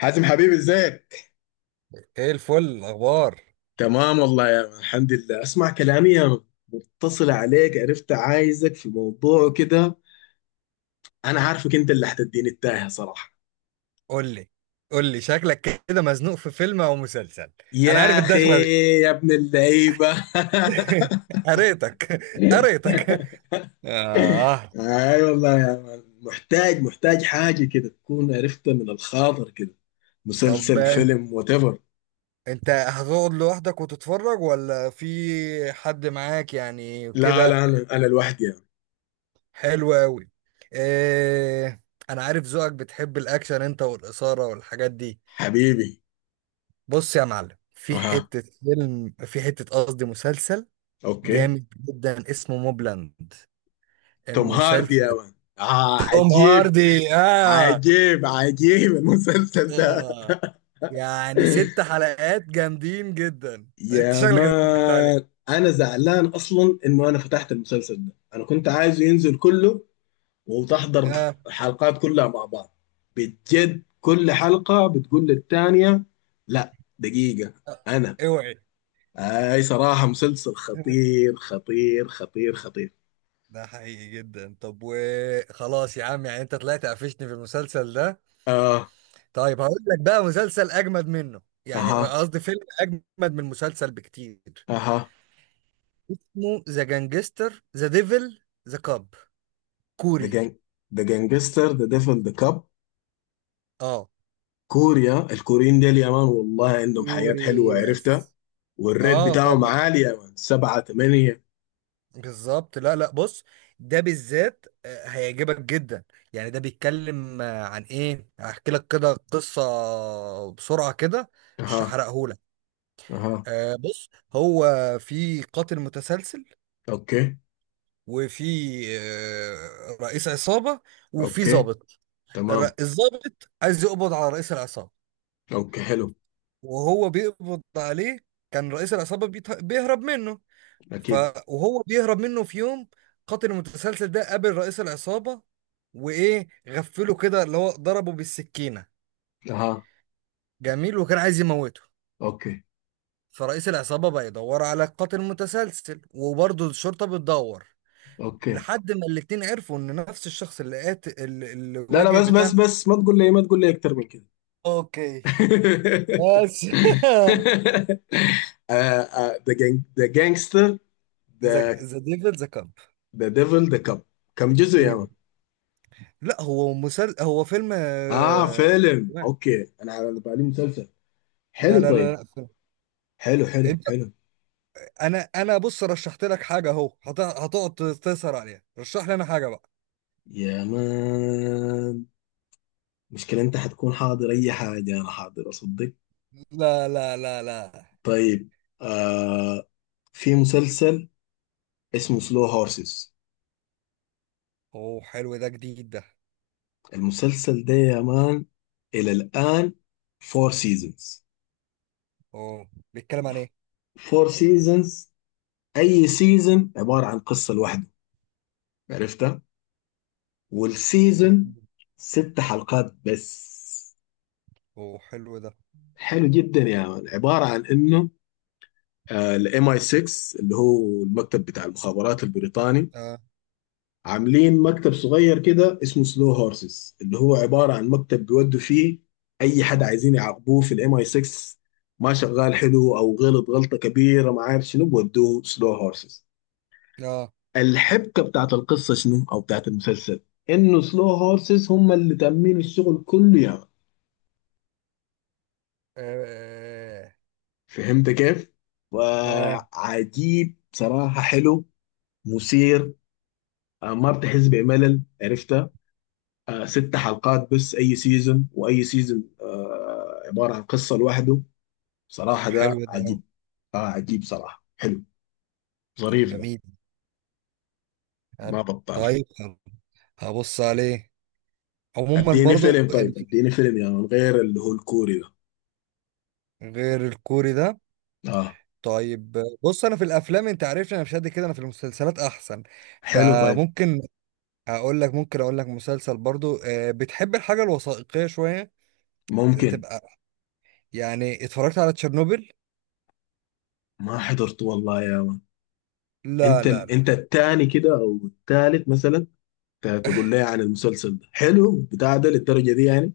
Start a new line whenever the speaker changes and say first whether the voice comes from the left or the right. left: حازم، حبيبي، ازيك؟
right: ايه الفل الاخبار.
left: تمام والله يا من، الحمد لله. اسمع كلامي يا من، متصل عليك عرفت، عايزك في موضوع كده. انا عارفك انت اللي هتديني التاهة صراحة.
right: قول لي. شكلك كده مزنوق في فيلم او مسلسل. انا عارف
left: يا اخي،
right: الدخله دي.
left: يا ابن اللعيبة
right: قريتك. قريتك اه.
left: اي والله يا من، محتاج حاجة كده تكون عرفتها من الخاطر كده،
right: طب
left: مسلسل،
right: انت،
left: فيلم، وات ايفر.
right: هتقعد لوحدك وتتفرج ولا في حد معاك يعني
left: لا
right: كده؟
left: لا، انا لوحدي يا من.
right: حلو قوي. إيه، انا عارف ذوقك بتحب الاكشن انت والاثاره والحاجات دي.
left: حبيبي.
right: بص يا معلم، في
left: اها.
right: حته فيلم، في حته قصدي مسلسل
left: اوكي.
right: جامد جدا اسمه موبلاند،
left: توم هاردي
right: المسلسل.
left: يا من، اه،
right: توم
left: عجيب.
right: هاردي، آه.
left: عجيب عجيب المسلسل ده.
right: آه، يعني ست حلقات جامدين جدا، انت
left: يا
right: شكلك اتفرجت عليه.
left: مان انا زعلان اصلا انه انا فتحت المسلسل ده، انا كنت عايزه ينزل كله وتحضر
right: آه.
left: الحلقات كلها مع بعض. بجد كل حلقة بتقول للتانية لا دقيقة.
right: آه،
left: انا
right: اوعي.
left: اي صراحة، مسلسل خطير خطير خطير خطير.
right: ده حقيقي جدا. طب وخلاص يا عم، يعني انت طلعت قفشتني في المسلسل ده.
left: اه.
right: طيب هقول لك بقى مسلسل اجمد منه، يعني
left: اها.
right: قصدي فيلم اجمد من المسلسل بكتير.
left: اها.
right: اسمه ذا جانجستر ذا ديفل ذا كاب،
left: ذا
right: كوري.
left: جانج، ذا جانجستر ذا ديفل ذا كاب.
right: اه
left: كوريا، الكوريين ديل يا مان والله عندهم حياة
right: كوري،
left: حلوة، عرفتها.
right: يس.
left: والريت
right: اه
left: بتاعهم
right: طبعا،
left: عالي يا مان، سبعة تمانية.
right: بالظبط. لا لا، بص، ده بالذات آه، هيعجبك جدا. يعني ده بيتكلم آه، عن ايه. هحكي لك كده قصة بسرعة كده، مش
left: اها.
right: هحرقهولك.
left: اها.
right: آه، بص، هو في قاتل متسلسل،
left: اوكي.
right: وفي آه، رئيس عصابة، وفي
left: اوكي.
right: ضابط.
left: تمام.
right: الضابط عايز يقبض على رئيس العصابة،
left: اوكي حلو.
right: وهو بيقبض عليه كان رئيس العصابة بيهرب منه. ف
left: اكيد.
right: وهو بيهرب منه، في يوم قاتل المتسلسل ده قابل رئيس العصابة وإيه غفله كده اللي هو ضربه بالسكينة.
left: اها.
right: جميل، وكان عايز يموته.
left: اوكي.
right: فرئيس العصابة بقى يدور على القاتل المتسلسل، وبرضه الشرطة بتدور،
left: اوكي.
right: لحد ما الاتنين عرفوا إن نفس الشخص اللي قاتل اللي
left: لا لا،
right: واجه
left: بس بس
right: بتاعنا.
left: بس، ما تقول لي، ما تقول لي اكتر من كده.
right: اوكي، بس.
left: ذا جانج، ذا جانجستر،
right: ذا
left: ذا
right: ديفل ذا كاب.
left: ذا ديفل ذا كاب. كم جزء يا مان؟
right: لا هو مسل، هو فيلم
left: اه
right: آه،
left: فيلم،
right: لا
left: اوكي، انا على بالي مسلسل.
right: لا
left: حلو
right: لا
left: طيب.
right: لا
left: حلو حلو
right: فيلم.
left: حلو.
right: انا بص، رشحت لك حاجه اهو هتقعد تسهر عليها. رشح لي انا حاجه بقى.
left: يا مان مشكلة، انت حتكون حاضر اي حاجة انا حاضر، اصدق.
right: لا لا لا لا.
left: طيب. آه. في مسلسل اسمه سلو هورسز.
right: اوه حلو ده، جديد ده.
left: المسلسل ده يا مان، الى الان فور سيزونز.
right: اوه، بيتكلم عن ايه؟
left: فور سيزونز، اي سيزون عبارة عن قصة لوحده، عرفتها.
right: مم.
left: والسيزون ست حلقات بس.
right: اوه حلو ده.
left: حلو جدا يا مان، عبارة عن انه الام اي 6 اللي هو المكتب بتاع المخابرات البريطاني،
right: اه،
left: عاملين مكتب صغير كده اسمه سلو هورسز، اللي هو عبارة عن مكتب بيودوا فيه أي حد عايزين يعاقبوه في الام اي 6. ما شغال حلو أو غلط غلطة كبيرة ما عارف شنو، بودوه سلو هورسز.
right: اه،
left: الحبكة بتاعت القصة شنو أو بتاعت المسلسل، إنه سلو هورسز هم اللي تأمين الشغل كله يعني.
right: اه،
left: فهمت كيف؟
right: آه.
left: وعجيب صراحة، حلو، مثير، ما بتحس بملل، عرفت. ست حلقات بس، اي سيزون واي سيزون، عباره عن قصه لوحده.
right: طب
left: صراحه ده
right: حلو ده أوي.
left: عجيب. اه عجيب صراحه، حلو،
right: طب
left: ظريف ده،
right: جميل، حلو،
left: ما بطال.
right: طيب، حلو. هبص عليه. عموما
left: اديني
right: برضو
left: فيلم
right: ال-،
left: طيب، اديني فيلم يا من غير اللي هو الكوري ده.
right: غير الكوري ده.
left: اه.
right: طيب، بص، انا في الافلام انت عارفني، انا مش قد كده، انا في المسلسلات احسن،
left: حلو طيب.
right: فممكن هقول لك، ممكن اقول لك مسلسل برضو آه، بتحب الحاجه الوثائقيه شويه
left: ممكن.
right: تبقى، يعني اتفرجت على تشيرنوبل؟
left: ما حضرته والله يا من.
right: لا
left: انت
right: لا لا
left: انت الثاني كده او الثالث مثلا، تقول لي عن المسلسل ده حلو بتاع ده للدرجه دي يعني.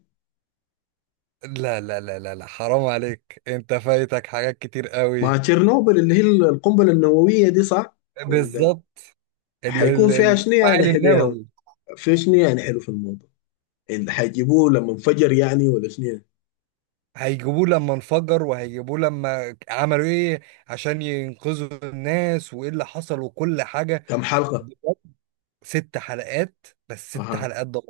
right: لا لا، لا لا لا، حرام عليك، انت فايتك حاجات كتير
left: ما
right: قوي.
left: تشيرنوبل اللي هي القنبله النوويه دي، صح ولا؟
right: بالظبط،
left: حيكون فيها شنو يعني
right: المفاعل
left: حلو يا
right: النووي.
left: من؟ في شنو يعني حلو في الموضوع، اللي حيجيبوه لما انفجر يعني، ولا شنو يعني؟
right: هيجيبوه لما انفجر، وهيجيبوه لما عملوا ايه عشان ينقذوا الناس، وايه اللي حصل وكل حاجه.
left: كم حلقة؟
right: بجد، ست حلقات بس، ست
left: اها.
right: حلقات ده.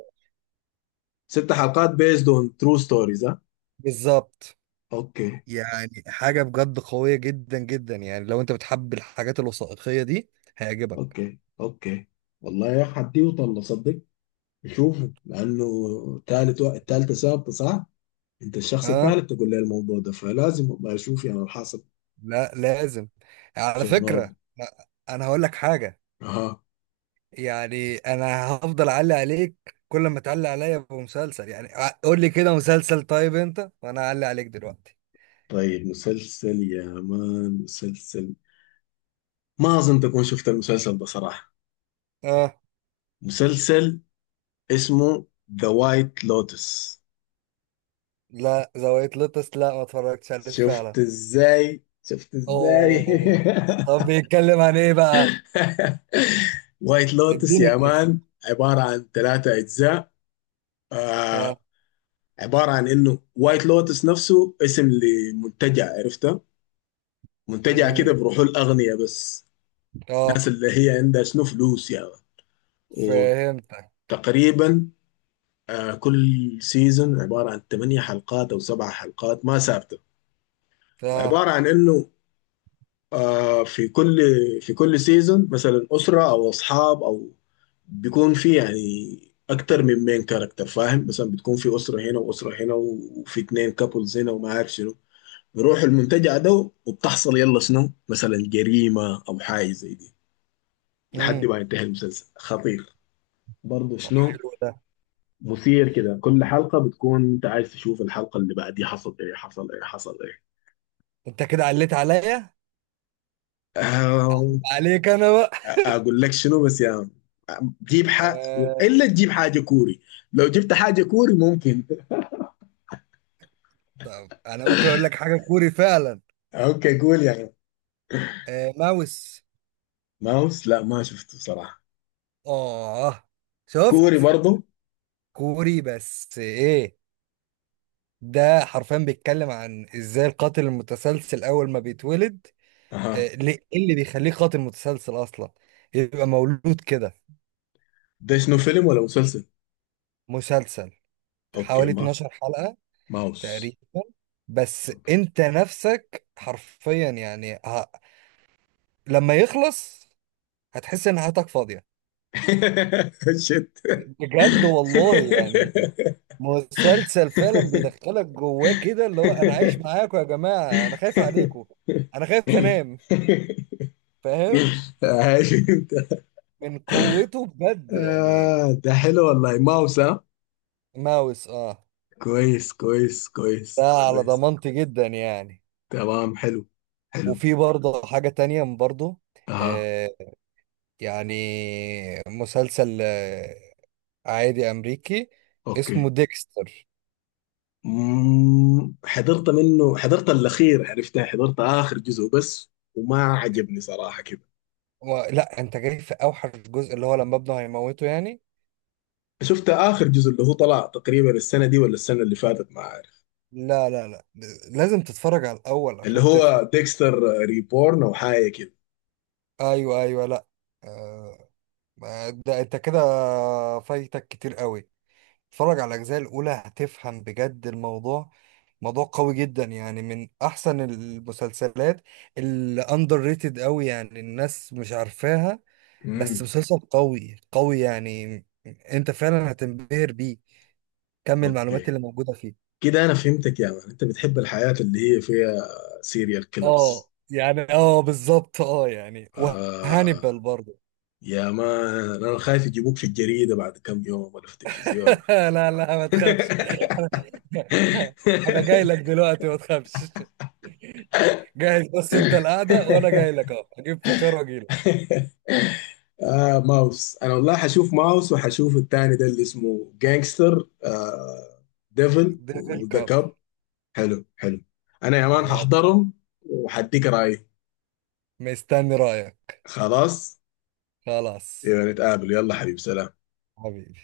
left: ست حلقات based on true stories، ها؟
right: بالظبط.
left: اوكي
right: يعني حاجة بجد قوية جدا جدا، يعني لو انت بتحب الحاجات الوثائقية دي هيعجبك.
left: اوكي اوكي. والله يا اخي حديه طلع صدق، نشوفه لانه تالت التالتة ثابتة صح. انت الشخص
right: اه،
left: الثالث تقول لي الموضوع ده، فلازم والله اشوف يعني الحاصل.
right: لا لازم. على فكرة
left: تشيرنوبل.
right: لا، انا هقول لك حاجة،
left: اها.
right: يعني انا هفضل اعلق عليك كل ما تعلق عليا بمسلسل. يعني قول لي كده مسلسل طيب انت وانا اعلق عليك دلوقتي.
left: طيب مسلسل يا مان، مسلسل ما اظن تكون شفت المسلسل ده صراحة.
right: اه،
left: مسلسل اسمه ذا وايت لوتس.
right: لا، زاوية لوتس، لا ما اتفرجتش عليه فعلا.
left: شفت ازاي، شفت ازاي.
right: اوه. طب بيتكلم عن ايه بقى؟
left: وايت لوتس
right: اديني
left: يا
right: كده.
left: مان عبارة عن ثلاثة أجزاء.
right: اه.
left: آه، عبارة عن إنه وايت لوتس نفسه اسم لمنتجع، عرفته. منتجع
right: امم،
left: كده بروحه الأغنياء بس،
right: اه،
left: الناس اللي هي عندها شنو فلوس يعني.
right: فهمتك.
left: وتقريبا كل سيزون عبارة عن ثمانية حلقات أو سبع حلقات، ما ثابتة.
right: اه.
left: عبارة عن إنه، آه في كل في كل سيزون مثلا أسرة أو أصحاب أو بيكون في يعني أكتر من مين كاركتر، فاهم؟ مثلا بتكون في أسرة هنا وأسرة هنا وفي اتنين كابلز هنا وما عارف شنو، بيروحوا المنتجع ده وبتحصل يلا شنو مثلا جريمة أو حاجة زي دي، لحد
right: امم.
left: ما ينتهي المسلسل. خطير برضه
right: طب
left: شنو،
right: حلو ده.
left: مثير كده، كل حلقة بتكون أنت عايز تشوف الحلقة اللي بعديها، حصل إيه حصل إيه حصل
right: انت كده عليت عليا،
left: إيه.
right: عليك انا بقى.
left: اقول لك شنو بس يا عم، جيب حاجة.
right: آه.
left: الا تجيب حاجة كوري، لو جبت حاجة كوري ممكن.
right: طب انا ممكن اقول لك حاجه كوري فعلا.
left: اوكي قول يا عم.
right: آه، ماوس.
left: ماوس؟ لا ما شفته صراحة.
right: اه،
left: كوري
right: شفت.
left: برضو.
right: كوري بس ايه، ده حرفيا بيتكلم عن ازاي القاتل المتسلسل اول ما بيتولد
left: اها.
right: آه، ليه إيه اللي بيخليه قاتل متسلسل اصلا، يبقى مولود كده.
left: ده شنو فيلم ولا مسلسل؟
right: مسلسل،
left: اوكي.
right: حوالي
left: ما.
right: 12 حلقه
left: ماوس.
right: تقريبا. بس
left: اوكي.
right: انت نفسك حرفيا يعني لما يخلص هتحس ان حياتك فاضيه
left: شت.
right: بجد والله. يعني مسلسل فعلا بيدخلك جواه كده، اللي هو انا عايش معاكم يا جماعه، انا خايف عليكم، انا خايف انام، فاهم؟
left: آه، شفت.
right: من قوته بجد يعني.
left: آه، ده حلو والله. ماوس، ها؟
right: ماوس، اه،
left: كويس كويس
right: ده
left: كويس
right: على
left: كويس.
right: ضمانتي جدا يعني.
left: تمام. حلو. حلو.
right: وفي برضه حاجه تانية برضه،
left: اها.
right: آه، يعني مسلسل آه عادي امريكي
left: اوكي.
right: اسمه ديكستر.
left: مم. حضرت منه، حضرت الاخير عرفتها، حضرت اخر جزء بس وما عجبني صراحه كده.
right: لا انت جاي في اوحش جزء اللي هو لما ابنه هيموته. يعني
left: شفت اخر جزء اللي هو طلع تقريبا السنه دي ولا السنه اللي فاتت ما عارف.
right: لا لا لا، لازم تتفرج على الأول
left: اللي
right: عشان تفهم.
left: هو ديكستر ريبورن او حاجه كده.
right: أيوه أيوه، لا، آه، ده أنت كده فايتك كتير قوي. اتفرج على الأجزاء الأولى هتفهم بجد الموضوع، موضوع قوي جدا، يعني من أحسن المسلسلات اللي أندر ريتد قوي، يعني الناس مش عارفاها، بس
left: امم.
right: مسلسل قوي قوي، يعني أنت فعلا هتنبهر بيه كم المعلومات
left: اوكي.
right: اللي موجودة فيه.
left: كده انا فهمتك يا مان، انت بتحب الحياه اللي هي فيها سيريال كيلرز.
right: اه يعني، اه بالظبط، اه يعني، وهانيبال
left: آه
right: برضه.
left: يا مان انا خايف يجيبوك في الجريده بعد كم يوم ولا في التلفزيون.
right: لا لا، ما تخافش. انا جاي لك دلوقتي، ما تخافش. جاهز، بس انت القعده وانا جاي لك اهو، اجيب فشار واجي لك.
left: ماوس، انا والله حشوف ماوس وحشوف التاني ده اللي اسمه جانجستر، ديفل
right: ديفل
left: وذا
right: كاب.
left: كاب. حلو حلو. انا يا مان
right: خلاص.
left: هحضرهم وحديك رايي.
right: مستني رايك.
left: خلاص،
right: خلاص.
left: يبقى نتقابل. يلا حبيبي سلام.
right: حبيبي.